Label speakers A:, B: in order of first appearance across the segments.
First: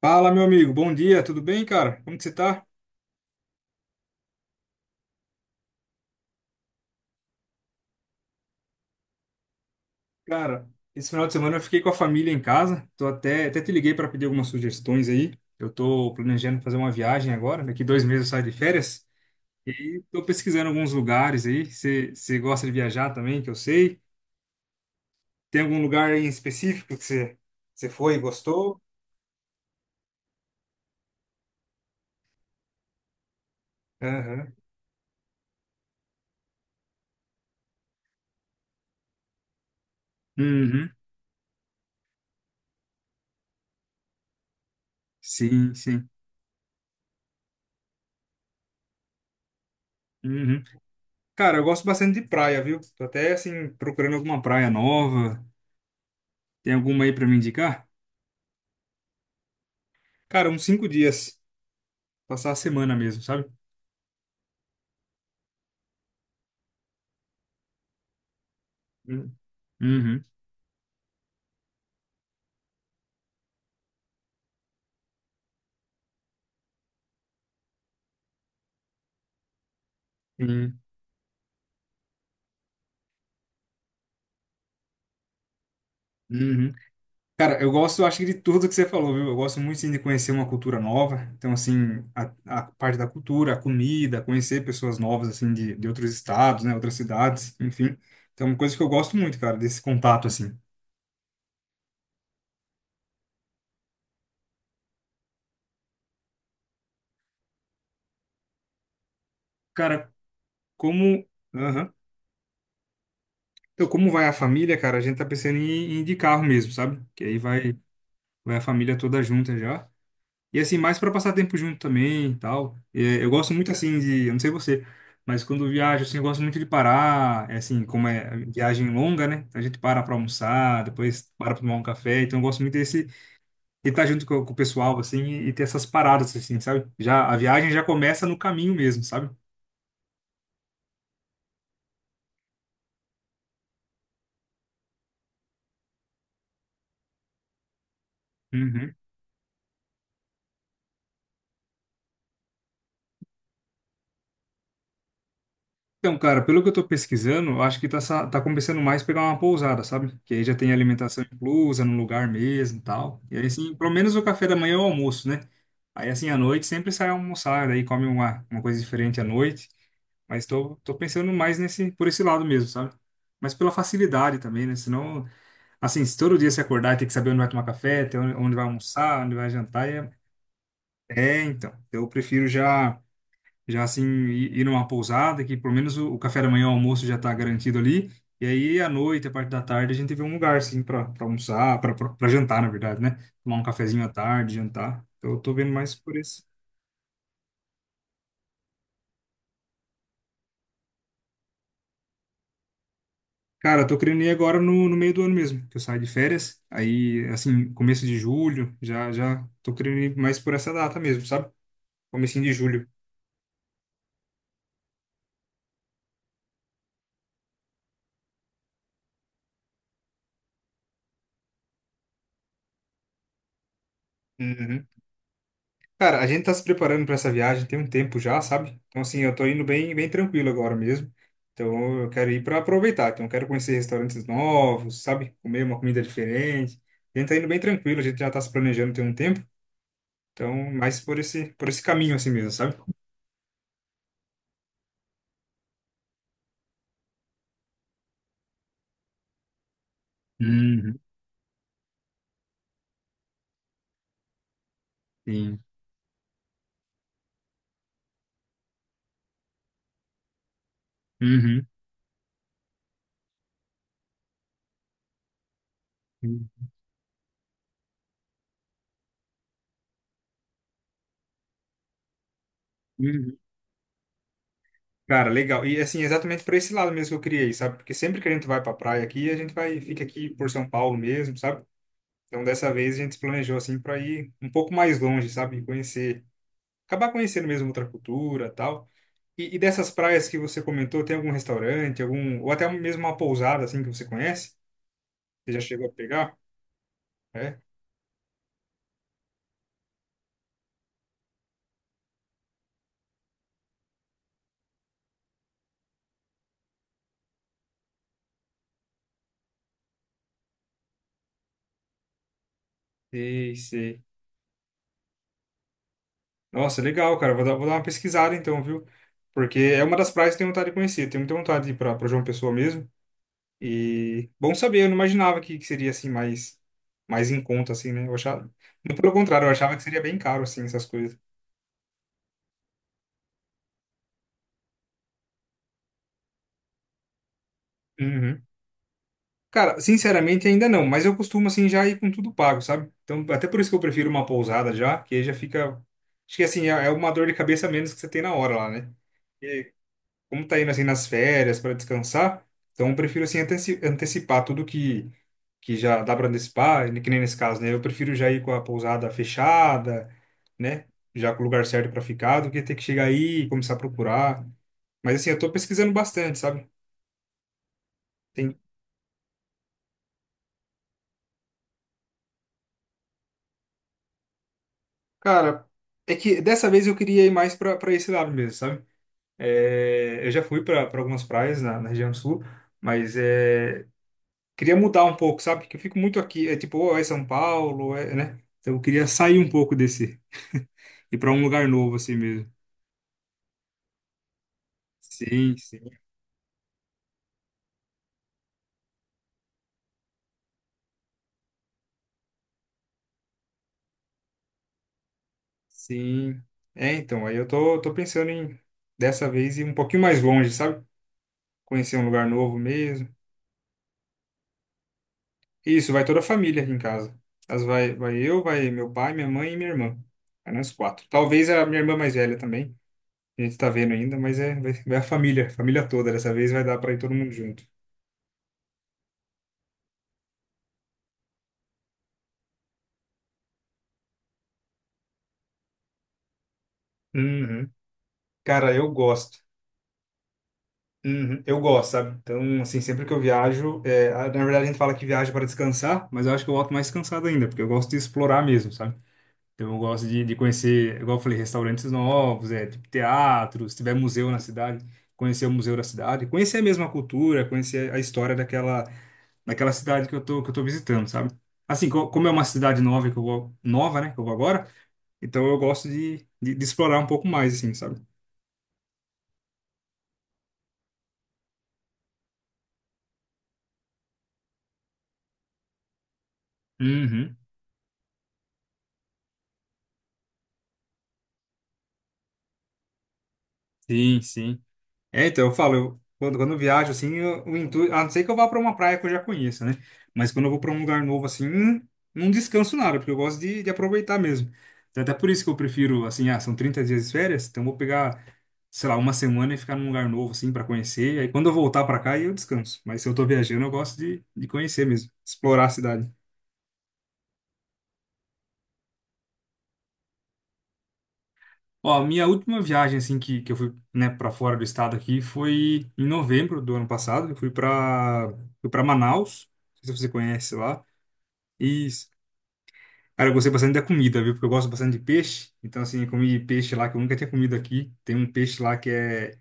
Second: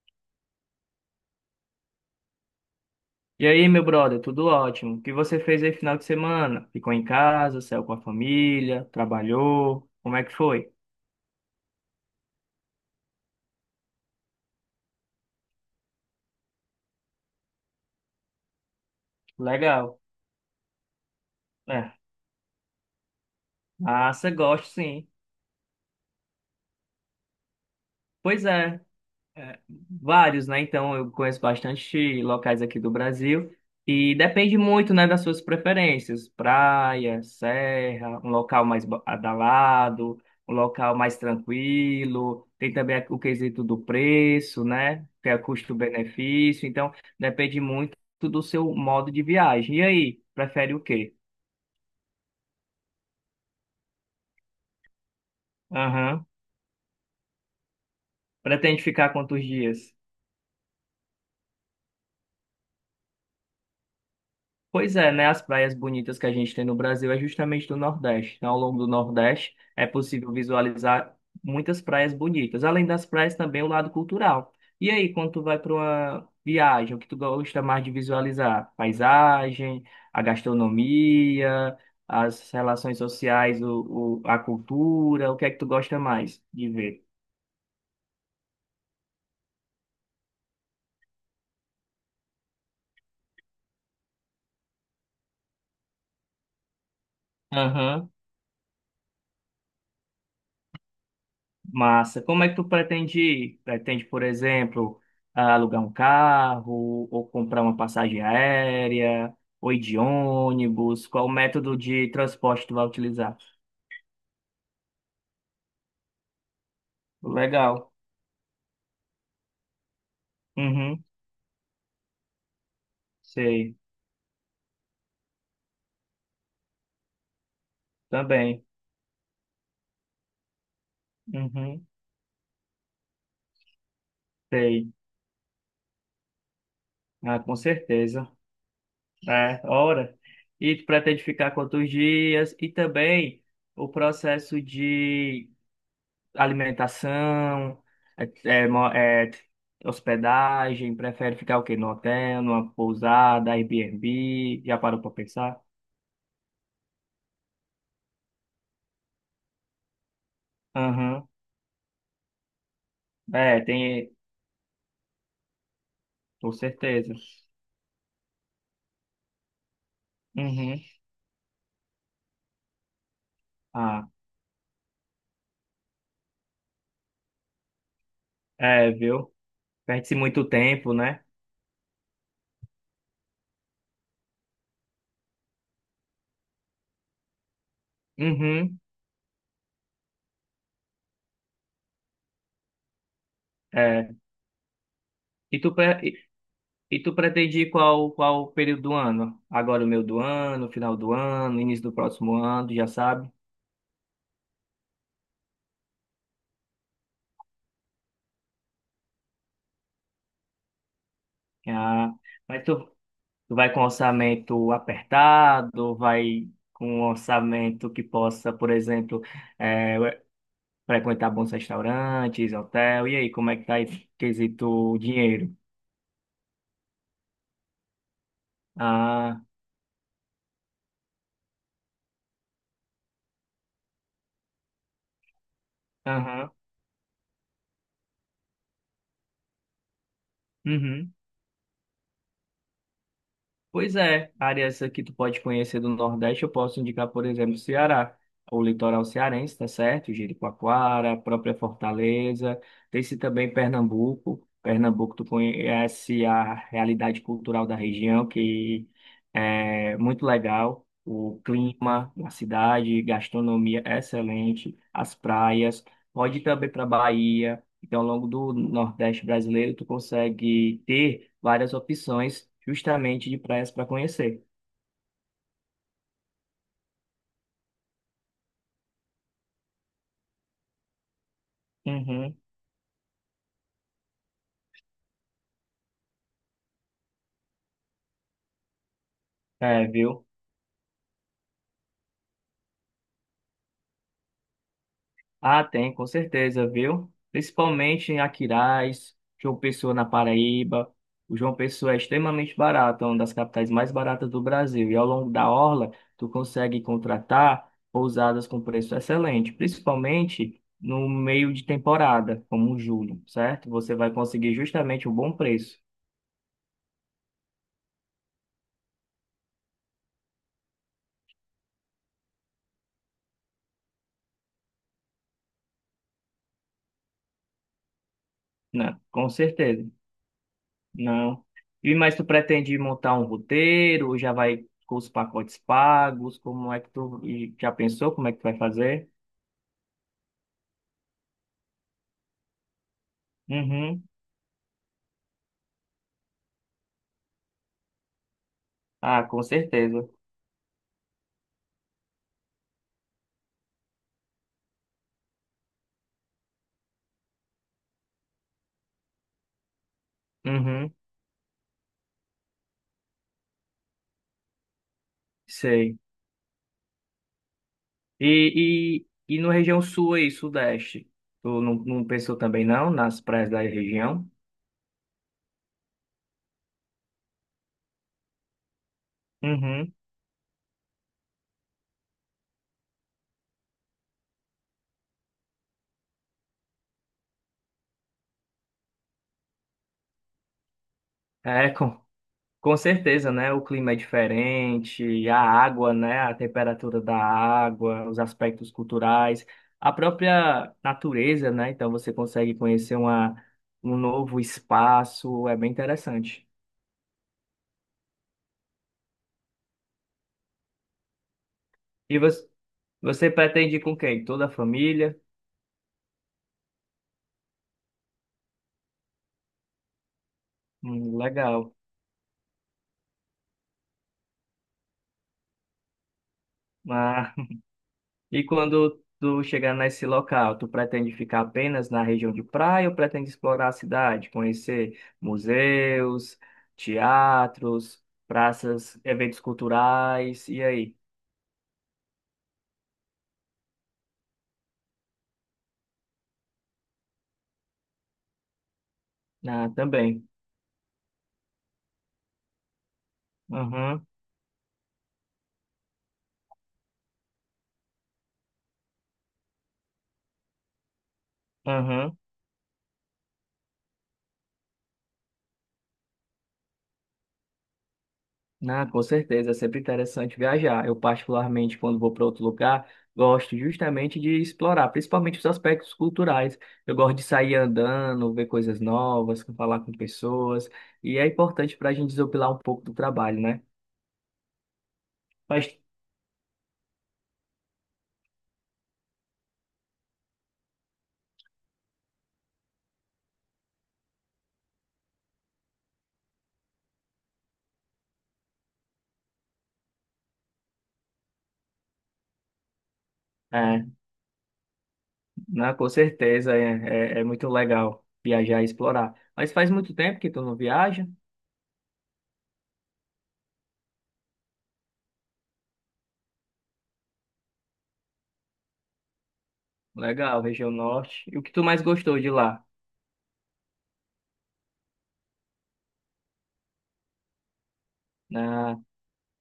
A: Fala, meu amigo. Bom dia, tudo bem, cara? Como que você tá?
B: E aí, meu brother, tudo ótimo? O que você fez aí final de semana? Ficou em casa, saiu com a família, trabalhou? Como é que
A: Cara,
B: foi?
A: esse final de semana eu fiquei com a família em casa. Tô até te liguei para pedir algumas sugestões aí. Eu tô planejando fazer uma viagem agora. Daqui 2 meses eu saio de férias.
B: Legal.
A: E tô pesquisando alguns lugares aí.
B: É,
A: Você gosta de viajar também, que eu sei.
B: massa, gosto sim.
A: Tem algum lugar aí em específico que você foi e
B: Pois é,
A: gostou?
B: É, vários, né? Então eu conheço bastante locais aqui do Brasil e
A: Aham.
B: depende muito, né, das suas preferências. Praia, serra, um local mais badalado, um
A: Uhum.
B: local mais tranquilo. Tem também o quesito do preço, né? Que é
A: Sim, sim.
B: custo-benefício. Então depende muito do seu modo de viagem. E aí,
A: Uhum.
B: prefere o quê?
A: Cara, eu gosto bastante de praia, viu? Tô até, assim, procurando alguma praia nova.
B: Aham.
A: Tem alguma aí para me indicar?
B: Pretende ficar quantos dias?
A: Cara, uns 5 dias. Passar a semana mesmo, sabe?
B: Pois é, né? As praias bonitas que a gente tem no Brasil é justamente do Nordeste. Então, ao longo do
A: Uhum.
B: Nordeste é
A: Uhum.
B: possível visualizar muitas praias bonitas. Além das praias, também o lado cultural. E aí, quando tu vai para uma viagem, o que tu gosta mais de visualizar? Paisagem, a
A: Uhum.
B: gastronomia, as relações sociais, a cultura, o que é que tu gosta mais de
A: Uhum.
B: ver?
A: Cara, eu gosto, acho que de tudo que você falou, viu? Eu gosto muito, sim, de conhecer uma cultura nova. Então, assim, a parte da cultura, a comida, conhecer pessoas novas, assim, de outros estados, né? Outras cidades, enfim.
B: Aham.
A: Então, é uma coisa que eu gosto muito, cara, desse contato, assim.
B: Massa. Como é que tu pretende ir? Pretende, por exemplo, alugar um carro, ou comprar uma passagem aérea, ou ir de
A: Cara,
B: ônibus?
A: como...
B: Qual método
A: Aham.
B: de transporte tu vai utilizar?
A: Então, como vai a família, cara? A gente tá pensando em ir de carro mesmo, sabe? Que aí vai,
B: Legal.
A: vai a família toda junta já. E assim, mais
B: Uhum.
A: para passar tempo junto também e tal. É, eu gosto muito
B: Sei.
A: assim de, eu não sei você, mas quando eu viajo assim, eu gosto muito de parar, é, assim, como é
B: Também.
A: viagem longa, né? A gente para para almoçar, depois para para tomar um
B: Uhum.
A: café, então eu gosto muito desse de estar junto com o
B: Sei.
A: pessoal assim e ter essas paradas assim, sabe? Já a
B: Ah, com
A: viagem já começa
B: certeza.
A: no caminho mesmo, sabe?
B: É, hora. E tu pretende ficar quantos dias? E também o processo de alimentação, é, é, mo-
A: Uhum.
B: é, hospedagem, prefere ficar o quê? No hotel, numa pousada, Airbnb? Já parou para pensar?
A: Então, cara, pelo que eu tô pesquisando, eu acho que tá compensando mais pegar uma pousada, sabe? Que aí já tem alimentação
B: Aham.
A: inclusa no lugar mesmo e tal. E aí,
B: É,
A: assim, pelo
B: tem,
A: menos o café da manhã é o almoço, né? Aí, assim, à
B: com
A: noite sempre sai
B: certeza.
A: almoçar, daí come uma coisa diferente à noite. Mas tô,
B: Uhum.
A: tô pensando mais nesse, por esse lado mesmo, sabe? Mas pela
B: Ah,
A: facilidade também, né? Senão, assim, se todo dia você acordar e tem que saber onde vai tomar café, ter onde vai
B: é,
A: almoçar,
B: viu?
A: onde vai jantar,
B: Perde-se muito tempo, né?
A: então. Eu prefiro já já assim ir numa pousada, que pelo menos o café da manhã, o almoço já tá garantido ali. E
B: Uhum.
A: aí à noite, a parte da tarde, a gente vê um lugar assim para almoçar, para jantar, na verdade, né? Tomar um cafezinho
B: É.
A: à tarde, jantar. Então eu tô
B: E
A: vendo
B: tu,
A: mais
B: pre-
A: por
B: e
A: esse.
B: e tu pretende ir qual, qual período do ano? Agora o meio do ano, final do ano, início do próximo ano, já sabe?
A: Cara, eu tô querendo ir agora no meio do ano mesmo, que eu saio de férias. Aí, assim, começo de julho, já já tô querendo ir mais por essa data mesmo, sabe?
B: Ah,
A: Comecinho de
B: mas tu,
A: julho.
B: tu vai com orçamento apertado, vai com um orçamento que possa, por exemplo, eh, ué, frequentar bons restaurantes, hotel. E aí, como é que tá esse
A: Uhum.
B: quesito dinheiro?
A: Cara, a gente tá se preparando para essa viagem tem um tempo já, sabe? Então, assim, eu
B: Ah,
A: tô indo bem, bem tranquilo agora mesmo. Então, eu quero ir para aproveitar. Então, eu quero conhecer restaurantes novos, sabe? Comer uma comida
B: aham,
A: diferente. A gente tá indo bem tranquilo, a gente já tá se planejando tem um tempo. Então, mais
B: uhum.
A: por esse caminho assim mesmo, sabe?
B: Pois é, áreas que tu pode conhecer do Nordeste, eu posso indicar, por exemplo, o Ceará, o litoral cearense, tá certo?
A: Uhum,
B: Jericoacoara, a própria Fortaleza, tem-se também Pernambuco. Pernambuco, tu
A: sim.
B: conhece a realidade cultural da região, que é muito legal. O
A: Uhum.
B: clima, a cidade, gastronomia excelente, as praias. Pode ir também para Bahia. Então, ao longo do Nordeste brasileiro, tu consegue ter várias opções justamente
A: Uhum.
B: de praias para conhecer.
A: Cara, legal. E assim, exatamente para esse lado mesmo que eu criei, sabe? Porque sempre que a gente vai para praia aqui, a gente vai fica aqui por São Paulo mesmo, sabe?
B: Uhum.
A: Então dessa vez a gente se planejou assim para ir um pouco mais longe, sabe? E conhecer, acabar conhecendo mesmo outra cultura, tal. E
B: É,
A: dessas
B: viu?
A: praias que você comentou, tem algum restaurante, algum ou até mesmo uma pousada assim que você conhece? Você já
B: Ah,
A: chegou a
B: tem, com
A: pegar?
B: certeza, viu?
A: É?
B: Principalmente em Aquiraz, João Pessoa na Paraíba. O João Pessoa é extremamente barato, é uma das capitais mais baratas do Brasil. E ao longo da orla, tu consegue contratar pousadas com preço excelente, principalmente no meio de temporada, como julho,
A: Sei,
B: certo? Você
A: sei.
B: vai conseguir justamente um bom preço.
A: Nossa, legal, cara. Vou dar uma pesquisada então, viu? Porque é uma das praias que eu tenho vontade de conhecer. Tenho muita vontade de ir para João Pessoa mesmo. E bom saber, eu não imaginava que seria assim mais em conta assim, né? Eu achava,
B: Não,
A: muito pelo
B: com
A: contrário, eu achava que
B: certeza.
A: seria bem caro assim essas coisas.
B: Não. E mas tu pretende montar um roteiro ou já vai com os pacotes pagos? Como é que tu e já pensou como é que
A: Uhum.
B: tu vai fazer?
A: Cara, sinceramente ainda não, mas eu costumo assim já ir com tudo pago, sabe? Então, até por isso que eu
B: Uhum.
A: prefiro uma pousada já, que aí já fica acho que assim é uma dor de cabeça a menos que você tem na hora lá, né?
B: Ah, com certeza.
A: Como tá indo assim nas férias para descansar, então eu prefiro assim antecipar tudo que já dá para antecipar, e que nem nesse caso, né? Eu prefiro já ir com a pousada fechada, né?
B: Uhum.
A: Já com o lugar certo para ficar, do que ter que chegar aí e começar a procurar. Mas assim, eu tô pesquisando
B: Sei.
A: bastante, sabe? Tem,
B: E no região sul e sudeste? Tu não pensou também não nas praias da região?
A: cara, é que dessa vez eu queria ir mais pra para esse lado mesmo, sabe?
B: Uhum.
A: É, eu já fui pra algumas praias na região sul, mas queria mudar um pouco, sabe? Que eu fico muito aqui, é tipo, ou é São Paulo, ou é, né? Então eu queria sair um pouco desse, ir para um lugar
B: É,
A: novo
B: com
A: assim mesmo.
B: Com certeza, né? O clima é diferente, a
A: Sim, sim,
B: água, né? A temperatura da água, os aspectos culturais, a própria natureza, né? Então você consegue conhecer uma, um novo espaço, é bem
A: sim.
B: interessante.
A: É, então, aí eu tô pensando em dessa vez ir um pouquinho mais longe, sabe? Conhecer um
B: E
A: lugar
B: você,
A: novo mesmo.
B: você pretende ir com quem? Toda a família?
A: Isso, vai toda a família aqui em casa. As vai eu, vai meu pai, minha mãe e minha irmã. Vai nós quatro. Talvez a
B: Legal.
A: minha irmã mais velha também. A gente tá vendo ainda, mas é, vai a família, família toda. Dessa vez vai dar para ir todo mundo
B: Ah,
A: junto.
B: e quando tu chegar nesse local, tu pretende ficar apenas na região de praia ou pretende explorar a cidade, conhecer museus,
A: Uhum.
B: teatros,
A: Cara, eu
B: praças,
A: gosto.
B: eventos culturais, e aí?
A: Uhum, eu gosto, sabe? Então, assim, sempre que eu viajo, na verdade a gente fala que viaja para descansar, mas eu acho que eu volto mais cansado ainda, porque eu gosto de explorar mesmo, sabe? Então
B: Ah,
A: eu gosto de,
B: também.
A: de conhecer, igual eu falei, restaurantes novos, tipo teatro, se tiver
B: Uhum,
A: museu na cidade, conhecer o museu da cidade, conhecer mesmo a mesma cultura, conhecer a história daquela cidade que eu tô visitando, sabe? Assim, co-
B: uhum.
A: como é uma cidade nova que eu vou, nova, né, que eu vou agora, então eu gosto de explorar um pouco mais, assim, sabe?
B: Ah, com certeza, é sempre interessante viajar. Eu, particularmente, quando vou para outro lugar, gosto justamente de explorar, principalmente os aspectos culturais. Eu gosto de
A: Uhum.
B: sair andando, ver coisas novas, falar com pessoas, e é importante para a gente desopilar um pouco do trabalho, né?
A: Sim, sim. É, então, eu falo,
B: Mas,
A: quando eu viajo, assim, eu, o intuito, a não ser que eu vá para uma praia que eu já conheça, né? Mas quando eu vou para um lugar novo, assim, não descanso nada, porque eu gosto de aproveitar mesmo. Então, até por isso que eu prefiro, assim, ah, são 30 dias de férias, então eu vou pegar, sei lá, uma semana e ficar num lugar novo, assim, para conhecer. Aí quando eu voltar para cá, aí eu descanso. Mas se eu tô viajando, eu
B: é,
A: gosto de conhecer mesmo, explorar a
B: né, com
A: cidade.
B: certeza, é muito legal viajar e explorar. Mas faz muito tempo que tu não viaja?
A: Ó, a minha última viagem, assim, que eu fui, né, para fora do estado aqui foi em novembro do ano passado. Eu fui para Manaus, não sei se você
B: Legal,
A: conhece
B: região
A: lá.
B: norte. E o que tu mais
A: E,
B: gostou de lá?
A: cara, eu gostei bastante da comida, viu? Porque eu gosto bastante de peixe. Então, assim, eu comi peixe lá que eu nunca tinha comido aqui. Tem um peixe lá
B: Ah,
A: que é,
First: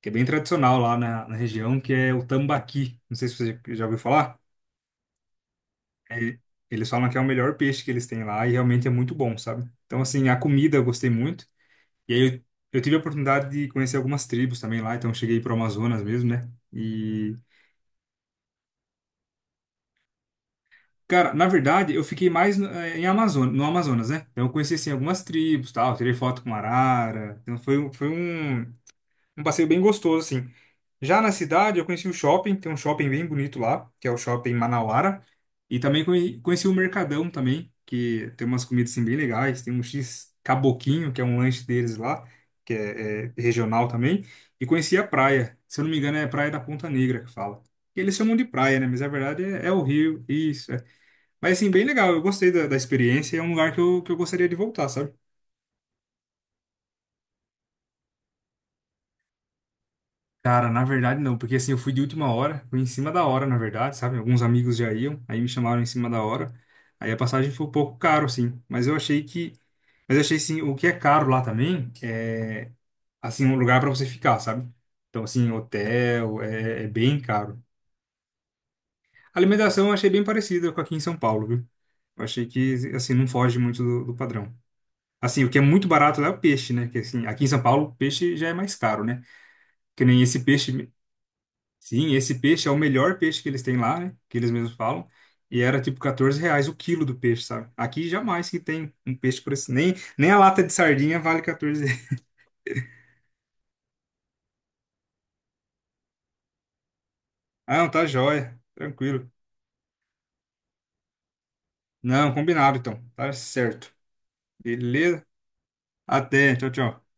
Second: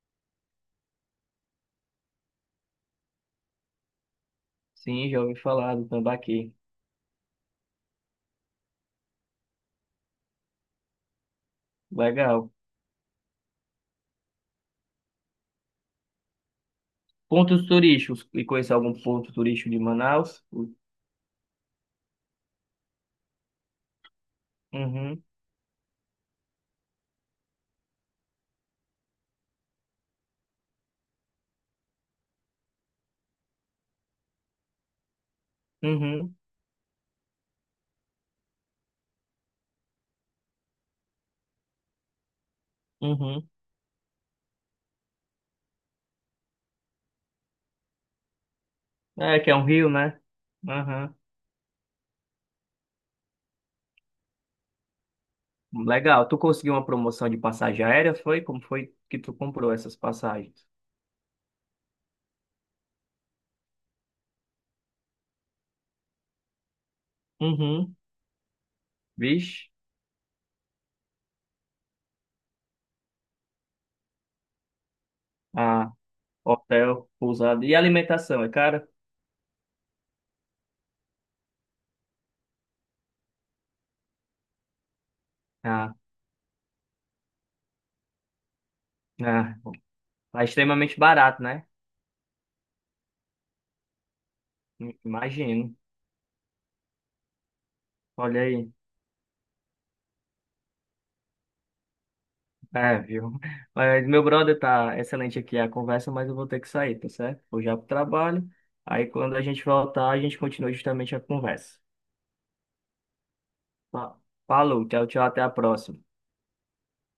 A: que é bem tradicional lá na região, que é o tambaqui. Não sei se você já ouviu falar.
B: sim, já ouvi falar do
A: É,
B: Tambaqui.
A: eles falam que é o melhor peixe que eles têm lá e realmente é muito bom, sabe? Então, assim, a comida eu gostei muito. E aí eu,
B: Legal.
A: eu tive a oportunidade de conhecer algumas tribos também lá, então eu cheguei pro Amazonas mesmo, né? E,
B: Pontos turísticos. E conhecer algum ponto turístico de Manaus?
A: cara, na verdade, eu fiquei mais no, em Amazonas, no Amazonas, né? Então eu conheci, assim, algumas
B: Uhum,
A: tribos, tal, tirei foto com arara, então foi um passeio bem gostoso, assim. Já na cidade, eu conheci o shopping, tem um shopping bem bonito lá, que é o Shopping Manauara. E também
B: uhum,
A: conheci o Mercadão também, que tem umas comidas assim, bem legais. Tem um X Caboquinho, que é um lanche deles lá, que é
B: uhum.
A: regional também. E conheci a praia, se eu não me engano é Praia da Ponta Negra que fala. E eles chamam de praia, né? Mas na
B: É,
A: verdade
B: que é
A: é,
B: um
A: é o
B: rio, né?
A: rio, isso. É.
B: Aham.
A: Mas assim, bem legal, eu gostei da experiência é um lugar que eu gostaria de voltar, sabe?
B: Legal. Tu conseguiu uma promoção de passagem aérea? Foi? Como foi que tu comprou essas passagens?
A: Cara, na verdade não, porque assim, eu fui de última hora, fui em cima da hora, na verdade, sabe? Alguns amigos já iam, aí me chamaram em cima da hora. Aí a passagem foi um
B: Uhum.
A: pouco caro, assim, mas eu achei que,
B: Vixe.
A: mas eu achei assim, o que é caro lá também é assim um lugar para você ficar, sabe? Então assim,
B: Ah,
A: hotel é
B: hotel,
A: bem caro.
B: pousada. E alimentação, é cara?
A: A alimentação eu achei bem parecida com aqui em São Paulo, viu? Eu achei que assim não foge muito do padrão. Assim, o que é muito
B: Ah,
A: barato lá é o peixe, né? Que assim, aqui em São Paulo, peixe já é mais caro, né?
B: ah.
A: Que nem esse
B: Tá
A: peixe.
B: extremamente barato, né?
A: Sim, esse peixe é o melhor peixe que eles têm lá, né? Que eles mesmos falam. E
B: Imagino.
A: era tipo R$ 14 o quilo do peixe, sabe? Aqui
B: Olha
A: jamais que
B: aí.
A: tem um peixe por esse. Nem a lata de sardinha vale R$ 14.
B: É, viu? Mas meu brother tá excelente aqui a conversa, mas eu vou ter que sair, tá certo? Vou
A: Ah,
B: já pro
A: não, tá
B: trabalho.
A: jóia.
B: Aí
A: Tranquilo.
B: quando a gente voltar, a gente continua justamente a conversa.
A: Não, combinado então. Tá certo.
B: Fa- Falou, tchau, tchau,
A: Beleza?
B: até a próxima.
A: Até. Tchau, tchau.